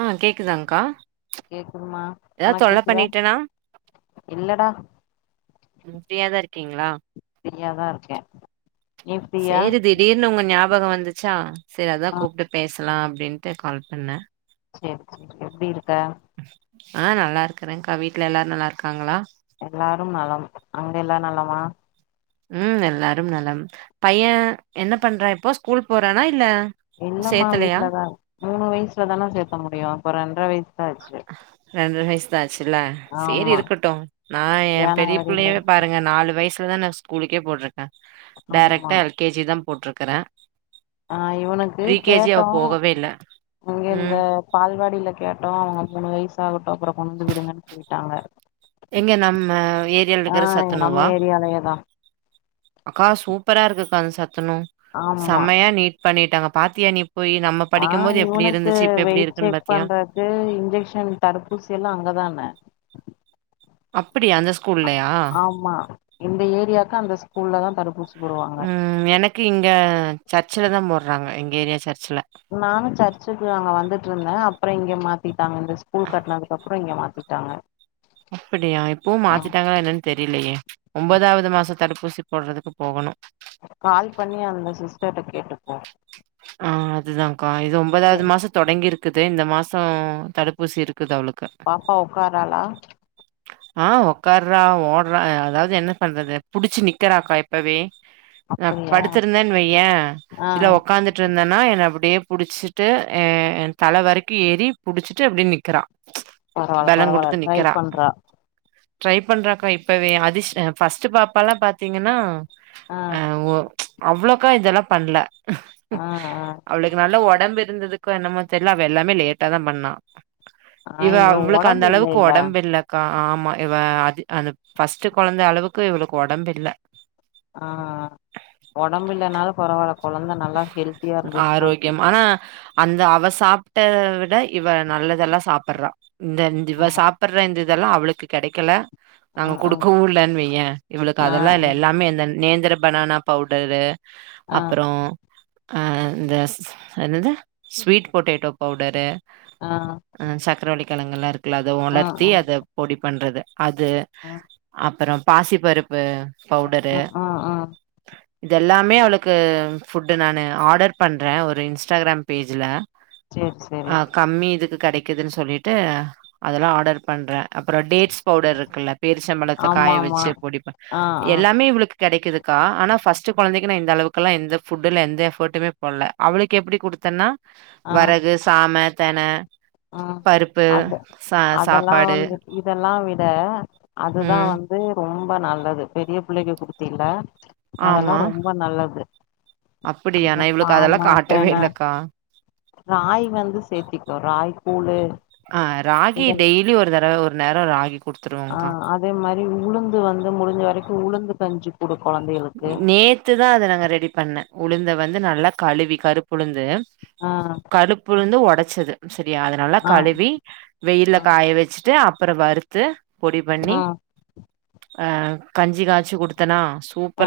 ஆ கேக்குதாங்க்கா கேக்குதுமா ஏதாவது உனக்கு தொல்ல கேக்குதா பண்ணிட்டேனா இல்லடா ஃப்ரியாதா இருக்கீங்ளா ஃப்ரியாதா இருக்கே நீ ஃப்ரீயா சேரி திடீர் ன்னு உங்க ஞாபகோ வந்துச்சா சரி அதா ஆ கூப்ட்டு பேச்லா அப்டின்ட்டு கால் பண்ணே சேரி சேரி எப்டி இருக்க ஆ நல்லா இருக்கறேன்க்கா வீட்டு்ல எல்லாரு நல்லா இருக்காங்களா எல்லாரும் நலம் அங்க எல்லா நலமா ம் எல்லாரும் நலம் பையன் என்ன பண்றா இப்போ ஸ்கூல் போறானா இல்ல இல்லமா சேத்தலையா வீட்லதா இருக் மூணு வயசுலதான சேர்த்த முடியு இப்போ ரெண்டர வயசு தா ஆச்சு ரெண்ற வயசு தா ஆச்சுல்ல சேரி ஆமா இருக்கட்டு நா ஏன் பெரிய ஜனவரில புள்ளயவே பாருங்க நாலு வயசுலதா நா ஸ்கூலுக்கே போட்ருக்க ஆமா டேரக்ட்டா எல் கே ஜி தா போட்ருக்கறே ஆ இவனுக்கு ப்ரீ கே ஜி அவ கேட்டோ போகவே இல்ல அங்க இந்த ம் பால்வாடில கேட்டோ அவங்க மூணு வயசாகட்டு அப்புறொ கொண்டுவந்து விடுங்கன்னு சொல்லிட்டாங்க எங்க நம்ம ஏரியால ஆ இருக்கிற நம்ம சத்துணவா ஏரியாலயேதா அக்கா சூப்பரா இருக்குக்கா அந்த சத்துணவு ஆமா செம்மையா நீட் பண்ணிட்டாங்க பாத்தியா நீ போய் நம்ம ஆ படிக்கும் போது எப்டி இவனுக்கு இருந்துச்சு இப்ப எப்டி வெயிட் இருக்குன்னு செக் பாத்தியா பண்றது இன்ஜெக்ஷ்ன் தடுப்பூசி எல்லா அங்கதான அப்படியா அந்த ஸ்கூ அ ஆமா இந்த ஏரியாக்கு அந்த ஸ்கூல்ல தா தடுப்பூசி போடுவாங்க ம் எனக்கு இங்க சர்ச்சில தா போட்றாங்க எங்க ஏரியா சர்ச்சில நானு சர்ச்சுக்கு அங்க வந்துட்ருந்தே அப்பற இங்க மாத்திட்டாங்க இந்த ஸ்கூல் கட்னதுக்கு அப்புறொ இங்க மாத்திட் ட்டாங்க அப்படியா இப்பவும் மாத்திட்டாங்களா என்னன்னு தெரிலயே ஒம்பதாவ்து மாச தடுப்பூசி போட்றதுக்கு போகணு கால் பண்ணி அந்த சிஸ்டர்ட கேட்டுப்போ ஆ அதுதாக்கா இது ஒம்பதாவ்து மாசத் தொடங்கி இருக்குது இந்த மாசொ தடுப்பூசி இருக்குது அவளுக்கு பாப்பா ஒக்காராளா [inaudible] ஆ ஒக்காறா ஓட்றா அதாது என்ன பண்றது புடிச்சு நிக்கறாக்கா இப்பவே நா அப்படியா படுத்துருந்தேன் வையே ஆ இல்ல ஒக் ஒக்காந்துட்ருந்தேன்னா என்ன அப்டே புடிச்சிட்டு ஏ தல வரைக்கு ஏறி புடிச்சிட்டு அப்டியே நிக்கறா பரவால்ல பலொங் பரவால்ல குடுத்து ட்ரை நிக்கிறா பண்றா ட்ரை பண்றாக்கா இப்பவே அதிஸ் ஃபர்ஸ்ட் பாப்பாலா பாத்தீங்கன்னா ஆ அ ஓ அவ்ளக்கா இதெல்லா பண்ல ஆ ஆ அவளுக்கு நல்ல ஒடம்பு இருந்ததுக்கு என்னமோ தெர்ல அவ எல்லாமே லேட்டா தா பண்ணா ஆ இவ இவுளுக்கு அந்த ஒடம்பு அளவுக்கு இல்லைல்ல ஒடம்பில்ல கா ஆமா இவ அது அந்த ஃபர்ஸ்ட்டு கொழந்த அளவுக்கு இவளுக்கு ஒடம்பில்ல ஆ ஒடம்பு இல்லனாலும் பரவால்ல கொழந்த நல்லா ஹெல்த்தியா இருந்துச்சுன்னா ஆரோக்கியம் போது ஆனா அந்த அவ சாப்ட்ட விட இவ நல்லதெல்லா சாப்பறா இந்த ஆ இவ சாப் ப்பற இந்த இதெல்லா அவளுக்கு கெடைக்கல ஆ நாங்க ஆ குடுக்கவுல்லன் வைய இவுளுக்கு ஆ அதெல்லா இல்ல எல்லாமே அந்த நேந்த்ர பனானா பவுடரு ஆ அப்பறோ அ இந்த ஸ்ஸ் என்னது ஸ்வீட் பொட்டேட்டோ பவுடரு ஆ அ சக்கரவள்ளிக்கெழங்கல்லா இருக்குல்ல அத ஆ ஆ ஒலர்த்தி அத பொடி பண்றது அது ஆ அப்பறொ பாசிப்பருப்பு பவுடரு ஆ ஆ ஆ இதெல்லாமே அவுளுக்கு ஃபுட்டு நானு ஆடர் பண்ற ஒரு இன்ஸ்டாகிராம் பேஜ்ல சேரி சேரி ஆ கம்மி இதுக்கு கெடைக்குதுன் சொல்லிட்டு அதெல்லா ஆடர் பண்றே அப்றோ டேட்ஸ் பவுடர் இருக்குல்ல பேரிச்சம்பழத்த ஆமா காய ஆமா வெச்சு பொடிப்பன் ஆ ஆ எல்லாமே இவுளுக்கு கெடைக்குதுக்கா ஆனா ஃபர்ஸ்ட்டு கொழந்தைக்கு நா இந்த அளவுக்குலா எந்த ஃபுட்டுல எந்த எஃபர்ட்டுமே போட்ல அவுளுக்கு எப்டி குடுத்தன்னா ஆ வரகு சாம தென ஆ பருப்பு ச சாப்பாடு இதெல்லாம் விட அதுதா ம் வந்து ரொம்ப நல்லது பெரிய புள்ளைக்கு குடுத்தீல அதெல்லா ஆமா ரொம்ப நல்லது அப்படியா அதா நா இவளுக்கு சாம அதெல்லா காட்டவே தென இல்லக்கா ராயில் வந்து சேத்திக்கொ ராய் கூழு இதெல்லா லி ஒரு தடவு நேரொ ராகி ஆ குடுத்துருவோங்க்கா அதே மாரி உளுந்து வந்து முடிஞ்ச வரைக்கு உளுந்து கஞ்சி குடு கொழந்தைகளுக்கு நேத்துதா அத ரெடி பண்ண உளுந்த வந்து நல்லா கழுவி கருப்புளுந்து ஆ கருப்புளுந்து ஒடச்சது சரியா அத நல்லா ஆ கழுவி வெயில்ல ஆ காய வச்சுட்டு அப்பறொ வறுத்து பொடி பண்ணி ஆ ஆ கஞ்சி காச்சு குடுத்தன்னா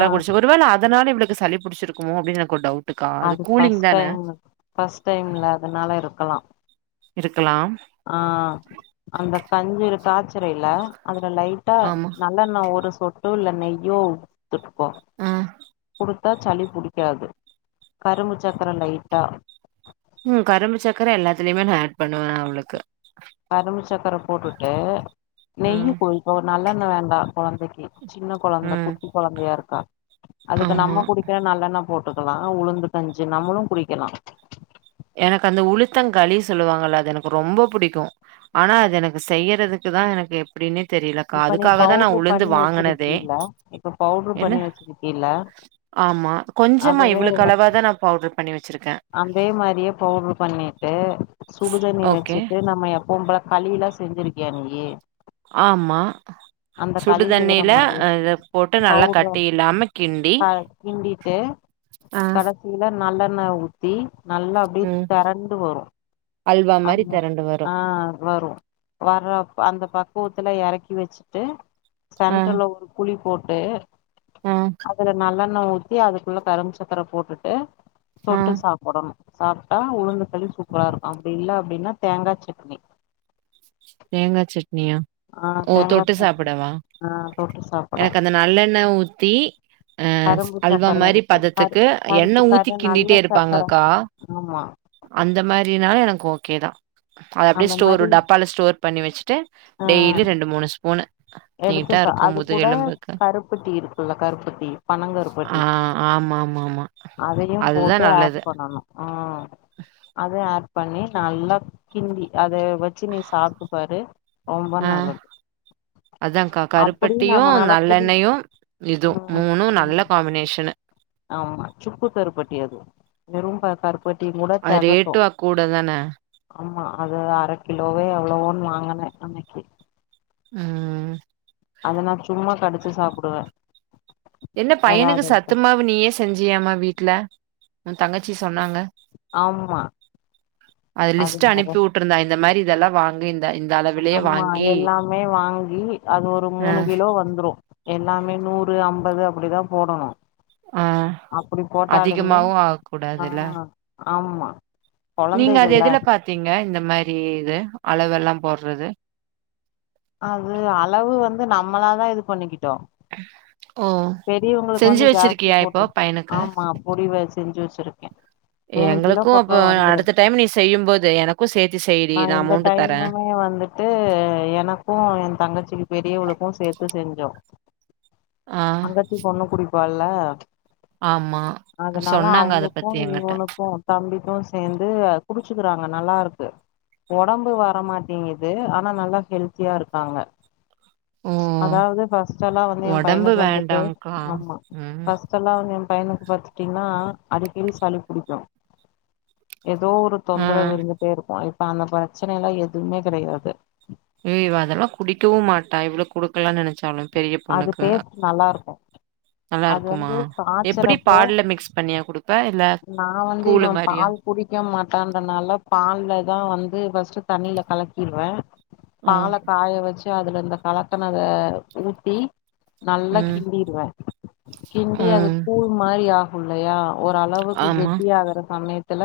ஆ குடிச்சா ஒரு வேள அதனால இவுளுக்கு சளி புடிச்சிருக்குமோ அப்டினு எனக்கு ஒரு டவுட்டுக்கா அது கூலிங் தான ஃபர்ஸ்ட் டைம்ல அதனால இருக்கலா இருக்கலாம் ஆ அந்த கஞ்ச இரு காய்ச்சறேல அதுல லைட்டா ஆமா நல்லெண் நா ஒரு சொட்டு இல்ல நெய்யோ த்துட்டுக்கொ ஆ குடுக் த சளி புடிக்காது கரும்பு சக்கர லைட்டா ம் கரும்பு சக்கர எல்லாத்துலயுமே நா ஆட் பண்ணுவ அவுளுக்கு கரும்பு சக்கர போட்டுட்டு நெய்யி ம் குடுப்போ நல்லெண்ண வேண்டா கொழந்தைக்கி ஜின்ன கொழந்த ம் குட்டி கொழந்தயா இருக்கா அதுக்கு ஆமா நம்ம குடிக் கே நல்லெண்ண போட்டுக்லா உளுந்து கஞ்சு நம்மளு குடிக்கலா எனக்கு அந்த உளுத்தர் களி சொல்லுவாங்கள அது எனக்கு ரொம்ப புடிக்கும் ஆனா அது எனக்கு செய்யறதுக்கு தான் எனக்கு எப்படினே தெரியலக்கா இப்ப நீ அதுக்காகதா நா பவுட்ரு உளுந்து பண்ணி வாங்குனதே வச்சிருக்கீல இப்ப பவுட்ரு என்ன பண்ணி வச்சிருக்கீல ஆமா கொஞ்சமா அதுவே இவ்வுகளவாதா நா பவுட்ரு பண்ணி வச்சிருக்க அதே மாரியே பவுட்ரு பண்ணீட்டு சுடு தண்ணி ஓகே வச்சுட்டு நம்ம எப்பவும் பல களி யெல்லா செஞ்சிருக்கியா நீயி ஆம்மா அந்த சுடு களி செய்யற தண்ணியில மாரியே அத போட்டு நல்லா பவுட்ர கட்டி இல்லாம கிண்டி க ஆ இத நல்லெண்ண ஊத்தி நல்லா அப்டி ம் தெறண்டு வரும் அல்வா மாரி ஆமா தெரண்டு ஆ வரும் வரூம் வர்றப்ப அந்த பக்குவத்துல எறக்கி வச்சிட்டு சென்டர்ல ஒரு குளி போட்டு ம் அதுல நல்லெண்ண ஊத்தி அதுக்குள்ள கரும் சக்கர போட்டுட்டு ஆ தொட்டு சாப்படணும் சாப்ட்டா உளுந்து களி சூப்பரா இருக்கும் அப்டி இல்ல அப்டின்னா தேங்கா ஜட்னி தேங்கா ஜட்னியா ஆ ஓ தேங்கா தொட்டு சட்னி சாப்டவா ஆ தொட்டு சாப்புட எனக்கு அந்த நல்லெண்ண ஊத்தி அ கரும்பு அல்வா சக்கர மாரி அதுக்கு கரு பதத்துக்கு கருப்பு எண்ணெ ஊத்தி கரு நல்ல கிண்டிட்டே சக்கர இருப்பாங்கக்கா ஆமா அந்த மாரினாலு எனக்கு ஓகே தா அது அப்டியே அந்த ஸ்டோர் மாரி டப்பால ஸ்டோர் பண்ணி வச்சுட்டு ஆ டெய்லி ரெண்டு மூணு ஸ்பூனு எடுத்து நீட்டா ச இருக்கும் அது கூட முதுகெலும்புக்கு கருப்பட்டி இருக்குல்ல கருப்பட்டி ஆ பனங்கருப்பட்டி ஆமாமாமா. அதையு போட்டு அதுதான் ஆட் நல்லது. பண் ஆ ஆ அத ஆட் பண்ணி நல்லா கிண்டி அத வச் ச்சி நீ சாப்ட்டு பாரு ரொம்ப நல்லது அதாகா அப்டியு கருப்பட்டியு நம்மனால புடி நல்லெண்ணயு இது ம் மூணு நல்ல ம் காம்பினேஷனு ஆமா சுக்கு கருப்பட்டி அது வெரும் ப கரு பட்டி கூட அது தெகட்டு ரேட்டும் கூட தான. ஆமா அது அர கிலோவே எவ்ளோனு வாங்கினே அன்னைக்கு ம் அத நா சும்மா கடிச்சு சாப்பிடுவ என்ன பையனுக்கு சத்துமாவ நீயே செஞ்சியாம வீட்ல உ தங்கச்சி சொன்னாங்க ஆமா அது லிஸ்ட் அனுப்பி வுட்டுருந்தா இந்த மாரி இதெல்லா வாங்கு இந் ஆமா எல்லாமே வாங்கி அது ஒரு அ மூணு கிலோ வந்துரு எல்லாமே நூறு ஐம்பது அப்படிதா போடணு ஆ அப்படி போட்டாலுமே அதிகமாவும் ஆ ஆகக்கூடாதுல்ல. ஆமா நீங்க அது கொழந்தைகள்ல எதுல பாத்தீங்க இந்த மாரி இது அளவெல்லா போடுறது அது அளவு வந்து நம்மளாதா இது பண்ணிக்கிட்டோ ஓ! பெரியவங்களுக்கு செஞ்சு வந்து ஜாஸ்தி வச்சிருக்கியா இப்போ போடுற பையனுக்கு? ஆமா முடிவ செஞ்சு வச்சிருக்கே மூணு கிலோ எங்களுக்கும் பக்க அப்ப வந்துரு அடுத்த டைம் நீ செய்யும்போது எனக்கும் சேத்தி செய்டி நா நான் இந்த அமௌண்ட் டைமு தரேன். வந்துட் டு எனக்கு எ தங்கச்சிக்கு பெரியவளுக்கு சேத்து செஞ்சோ ஆ, தங்கச்சிபொண்ணு குடிப்பால ஆமா. அதனால சொன்னாங்க அத அவளுக்கு பத்தி என்கிட்ட. இவனுக்கு தம்பிக்கு சேந்து குடிச்சுக்குறாங்க நல்லாருக்கு ஒடம்பு வரமாட்டேங்குது ஆனா நல்லா ஹெல்த்தியா இருக்காங்க ஓ! அதாவது ஃபஸ்ட் எல்லா வந்து எ உடம்பு பையனுக்கு வந்துட்டு வேண்டாங்க்கா. ஆமா ம். ஃபஸ் ஸ்டெல்லா வந்து எ பையனுக்கு பாத்துட்டீங்கன்னா அடிக்கடி சளி பிடிக்கு ஏதோ ஒரு ஆ. தொந்தரவு இருந்துட்டே இருக்கு இப்ப அந்த பிரச்சனை எல்லா எதுமே கெடையாது ஏ இவ அதெல்லா குடிக்கவு மாட்டா இவளக்கு குடுக்கலானு நெனைச்சாலு பெரிய அது பொண்ணுக்கு டேஸ்ட் நல்லா இருக்கு நல்லா அது இருக்குமா வந்து எப்படி காய்ச்சறப்போ பால்ல மிக்ஸ் பண்ணியா குடுப்ப இல்ல நா வந்து இவ கூளு மாரியா பால் குடிக்க மாட்டான்றதுனால பால்லதா வந்து ஃபஸ்ட் தண்ணியில கலக்கிருவ ஆ, பால காய வச்சு அதுல இந்த கலக்கனத ஊத்தி நல்லா ம், கிண்டிருவ கிண்டி அது ம். கூழ் மாரி ஆகுல்லையா ஓரளவு உத்தி ஆமா. கெட்டி ஆகுற சமயத்துல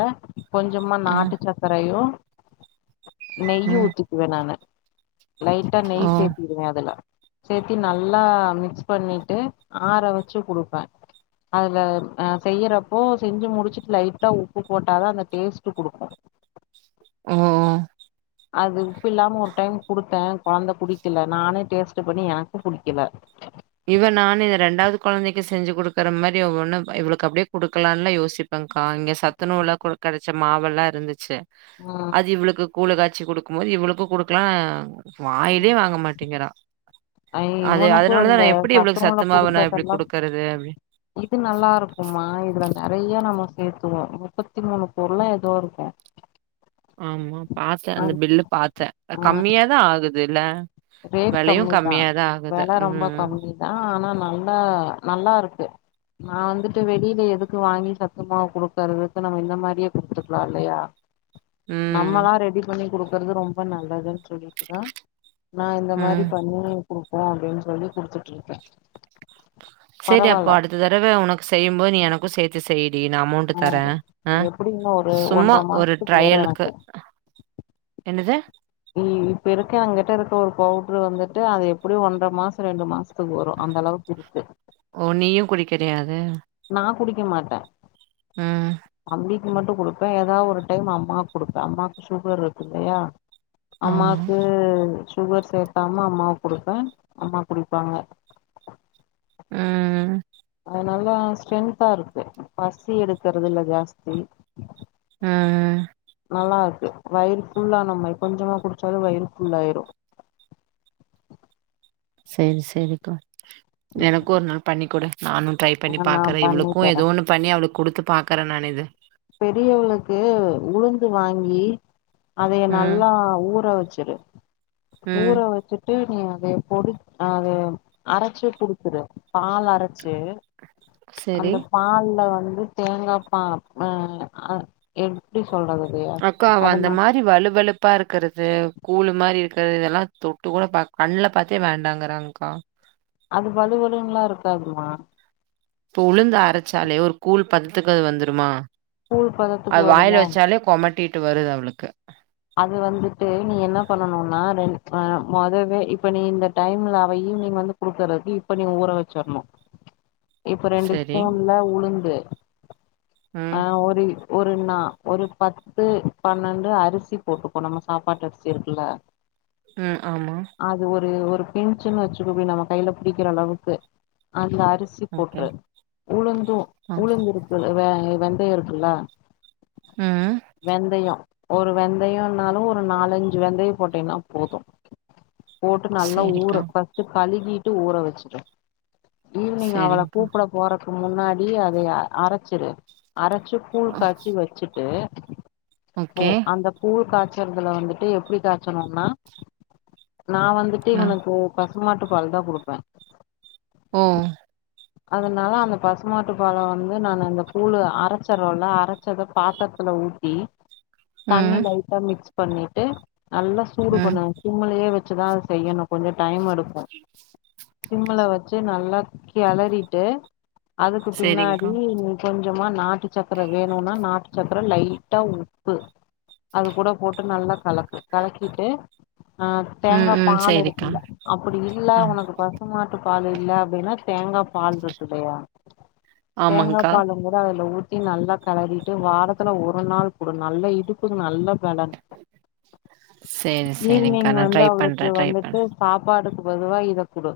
கோஞ்சமா ஆ, நாட்டு சக்கரையு நெய்யு ம். ஊத்திக்குவே நானு லைட்டா ஓ, நெய் சேத்திடுவே அதுல சேத்தி நல்லா மிக்ஸ் பண்ணிட்டு ஆற வச்சு குடுப்பே அதுல செய்யறப்போ செஞ்சி முடிச்சிட்டு லைட்டா உப்பு போட்டாதா அந்த டேஸ்ட் குடுக்கு ம் அது உப்பு இல்லாம ஒரு டைம் குடுத்த கொழந்த குடிக்கல நானே டேஸ்ட் பண்ணி எனக்கு புடிக்கல இவ நானு இந்த ரெண்டாவது கொழந்தைக்கு சென்ஜி கொடுக்குற மாரி ஒண்ணு இவளுக்கு அப்டியே கொடுக்கலாம்ல யோசிப் ப்பங்கா இங்க சத்துணவுல கூட கெடச்ச மாவெல்லா இருந்துச்சு ஆ அது இவளுக்கு கூழ காச்சி குடுக்கும் போது இவளுக்கு குடுக்கலா வாயிலே வாங்க மாட்டேங்கிறா ஆ அது இவனுக்கு அந்த சத்துணவுல குடுத்ததெல்லா வருது அப்டி இது நல்லா இருக்கும்மா இதுல நெறைய நம்ம சேத்துவோ முப்பத்தி மூணு பொருளோ ஏதோ இருக்கு ஆமா பாத்தே அந்த அது பில்லு பாத்தே ஆ கம்மியாதா ஆகுதில்ல ரேட் வெலையு கம்மி தா கம்மியாதா ஆகுது வெல ம் ரொம்ப ம் கம்மி தா ஆனா நல்லா நல்லா இருக்கு வந்துட்டு வெளியில எதுக்கு வாங்கி சத்துமாவு குடுக்கறதுக்கு நம்ம இந்த மாரியே குடுத்துக்லா இல்லையா ம் நம்மலா ரெடி பண்ணி குடுக்கறது ரொம்ப நல்லதுன்னு சொல்லிட்டுதா நா இந்த மாரி ம் பண்ணி குடுப்போ அப்டினு சொல்லி குடுத்துட்ருக்கே செரி அப்போ அடுத்த தடவ ஒனக்கு செய்யும்போது நீ எனக் கு சேத்து செய்டி நா அமௌண்ட்டு ஆ தரே எப்டி இன்னு ஒரு சும்மா ஒன்ற ஒரு மாசத்துக்கு வரு ட்ரயலுக்கு எனக்கு என்னது இ இப்ப இருக்க எங்கட்ட இருக்க ஒரு பவுடரு வந்துட்டு அது எப்புடியு ஒன்றர மாசோ ரெண்டு மாசோ த்துக்கு வரு அந்த அளவுக்கு இருக்கு ஓ நீயு குடிக்கிறியாது நா குடிக்க மாட்ட ம் தம்பிக் கு மட்டு குடுப்பே ஏதாவு ஒரு டைம் அம்மாக்கு குடுப்பே அம்மாவுக்கு சுகர் இருக்கு இல்லையா ஆமா அம்மாக்கு சுகர் சேக்காம அம்மாவுக்கு குடுப்ப அம்மா குடிப்பாங்க ம் ம் அது நல்லா ஸ்ட்ரென்த்தா இருக்கு பசி எடுக்கறது இல்ல ஜாஸ்தி ம் ம் நல்லா இருக்கு வயிறு ஃபுல்லான மாரி கொஞ்சமா குடிச்சாலு வயிறு ஃபுல்லாயிரு சேரி சேரிக்கா எனக்கு ஒரு நாள் பண்ணி குடு நானு ட்ரை பண்ணி ஆ நா பாக்கறே பண்ணி இவளுக்கு தரே ஏதோ ஒன்னு பண்ணி அவளுக்கு குடுத்து பாக்கறே நானு இது பெரியவளுக்கு உளுந்து வாங்கி அதைய ம் நல்லா ஊற வச்சுரு ஊற ம் வச்சுட் டு நீ அத பொடி அத அறைச்சி குடுத்துடு பால் அரைச்சு செரி அந்த பால்ல வந்து தேங்கா பா ஆ ஆ எ எப்டி சொல்றது அக்கா அது ந அவந்தமாரி வலுவலுப் ப்பா இருக்குறது கூழ் மாரி இருக்குறது இதெல்லா தொட்டு கூட பாக் கண்ணுல பாத்தே வேண்டாங்குறாங்க்கா அது வலுவலுன்லா இருக்காதுமா இப்ப உளுந்து அரைச்சாலே ஒரு கூழ் பதத்துக்கது வந்துருமா கூழ் பதத்துக்கு அவ வருதா வாயில வச்சாலே கொமட்டிட்டு வருது அவளுக்கு அது வந்துட்டு நீ என்ன பண்ணனுனா ரெ ஆ மொதவே இப்ப நீ இந்த டைம்ல அவ ஈவ்னிங் வந்து குடுக்கறது இப்ப நீ ஊற வச்சிரணு [inaudible] இப்ப ரெண்டு செரி ஸ்பூன்ல உளுந்து ஆ ம் ஒரு ஒரு நா ஒரு பத் து பன்னெண்டு அரிசி போட்டுக்கோ நம்ம சாப்பாட்டு அரிசி இருக்குல ம் ஆமா அது ஒரு ஒரு பின்சுன்னு வச்சுக்கவே நம்ம கையில புடிக்கிற அளவுக்கு அந்த ரிசி ஓகே போட்ரு உளுந்து ம் உளுந்திருக்குல வெ வெந்தயோ இருக்குல்ல ம் வெந்தயொ ஒரு வெந்தயொனாலு ஒரு நாலஞ்சு வெந்தயொ போட்டீனா போது போட்டு நல்லா ஊற செரிக்கா ஃபஸ்ட்டு கழுவிட்டு ஊற வச்சுடு ஈவினிங் அவள சேரிங்க்கா கூப்ட போறக்கு முன்னாடி அதய அரச்சுரு அரச்சு கூல் காய்ச்சி வச்சுட்டு போ ஓகே அந்த கூல் காய்ச்சறதுல வந்துட்டு எப்டி காய்ச்சனும்னா நா வந்துட்டு ம் உனக்கு பசுமாட்டு பால் தா குடுப்பே ஓ அதனால அந்த பசு மாட்டு பால வந்து நா இந்த கூழு அரச்சுற்றோல்ல அரச்சத பாத்த த்துல ஊத்தி தண்ணி ம் லைட்டா மிக்ஸ் பண்ணிட்டு நல்லா சூடு ம் பண்ண சிம்முலயே வச்சுதா அது செய்யணு கொஞ்ச டைம் எடுக்கு சிம்முல வச்சு நல்லா கெளறிட்டு அதுக்கு சேரிங்க்கா பின்னாடி கொஞ்சமா நாட்டு சக்கர வேணுனா நாட்டு சக்ர லைட்டா உப்பு அது கூட போட்டு நல்லா கலக்கு கலக்கிட்டு ஆ ம் தேங்கா ம் பால் சேரிக்கா எடுக்கில்ல அப்படி இல்ல ஆ ஒனக்கு பா ச மாட்டு பால் இல்ல அப்டின்னா தேங்கா பால் ருக்கில்லையா தேங்கா ஆமாங்க்கா பாலூங் கூட அதுல ஊத் நல்லா கெளறிட்டு வாரத்துல ஒரு நாள் குடு நல்ல இடுப்புக்கு நல்ல பெலன் சேரி சேரிங்க்கா ஈவ்னிங் நா வந்து ட்ரை பண்றே அவளுக்கு ட்ரை வந்துட்டு பண்றே சாப்பாடுக்கு பொதுவா இத குடு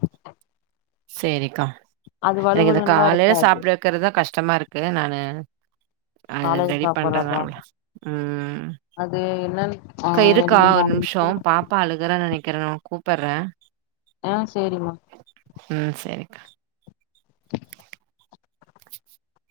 சேரிக்கா அது எனக்கு இந்த வலுவலுன்லா காலேல இருக்காது சாப்ட வெக்றத்தா கஷ்டமா ருக்கு நானு அது காலைல ரெடி பண்றதா சாப்பட்றதா அவ்ளா உம் அது என்னன் ஆ க்கா இருக்கா நீங்க ஒரு அன்னைக்கு நிம்ஷ்ஷொ குடு பாப்பா அழுகுற நெனக்கிறே நா ஒனக் கூப்புற்றே ஆ சேரிமா உம் சேரிக்கா [inaudible] [inaudible]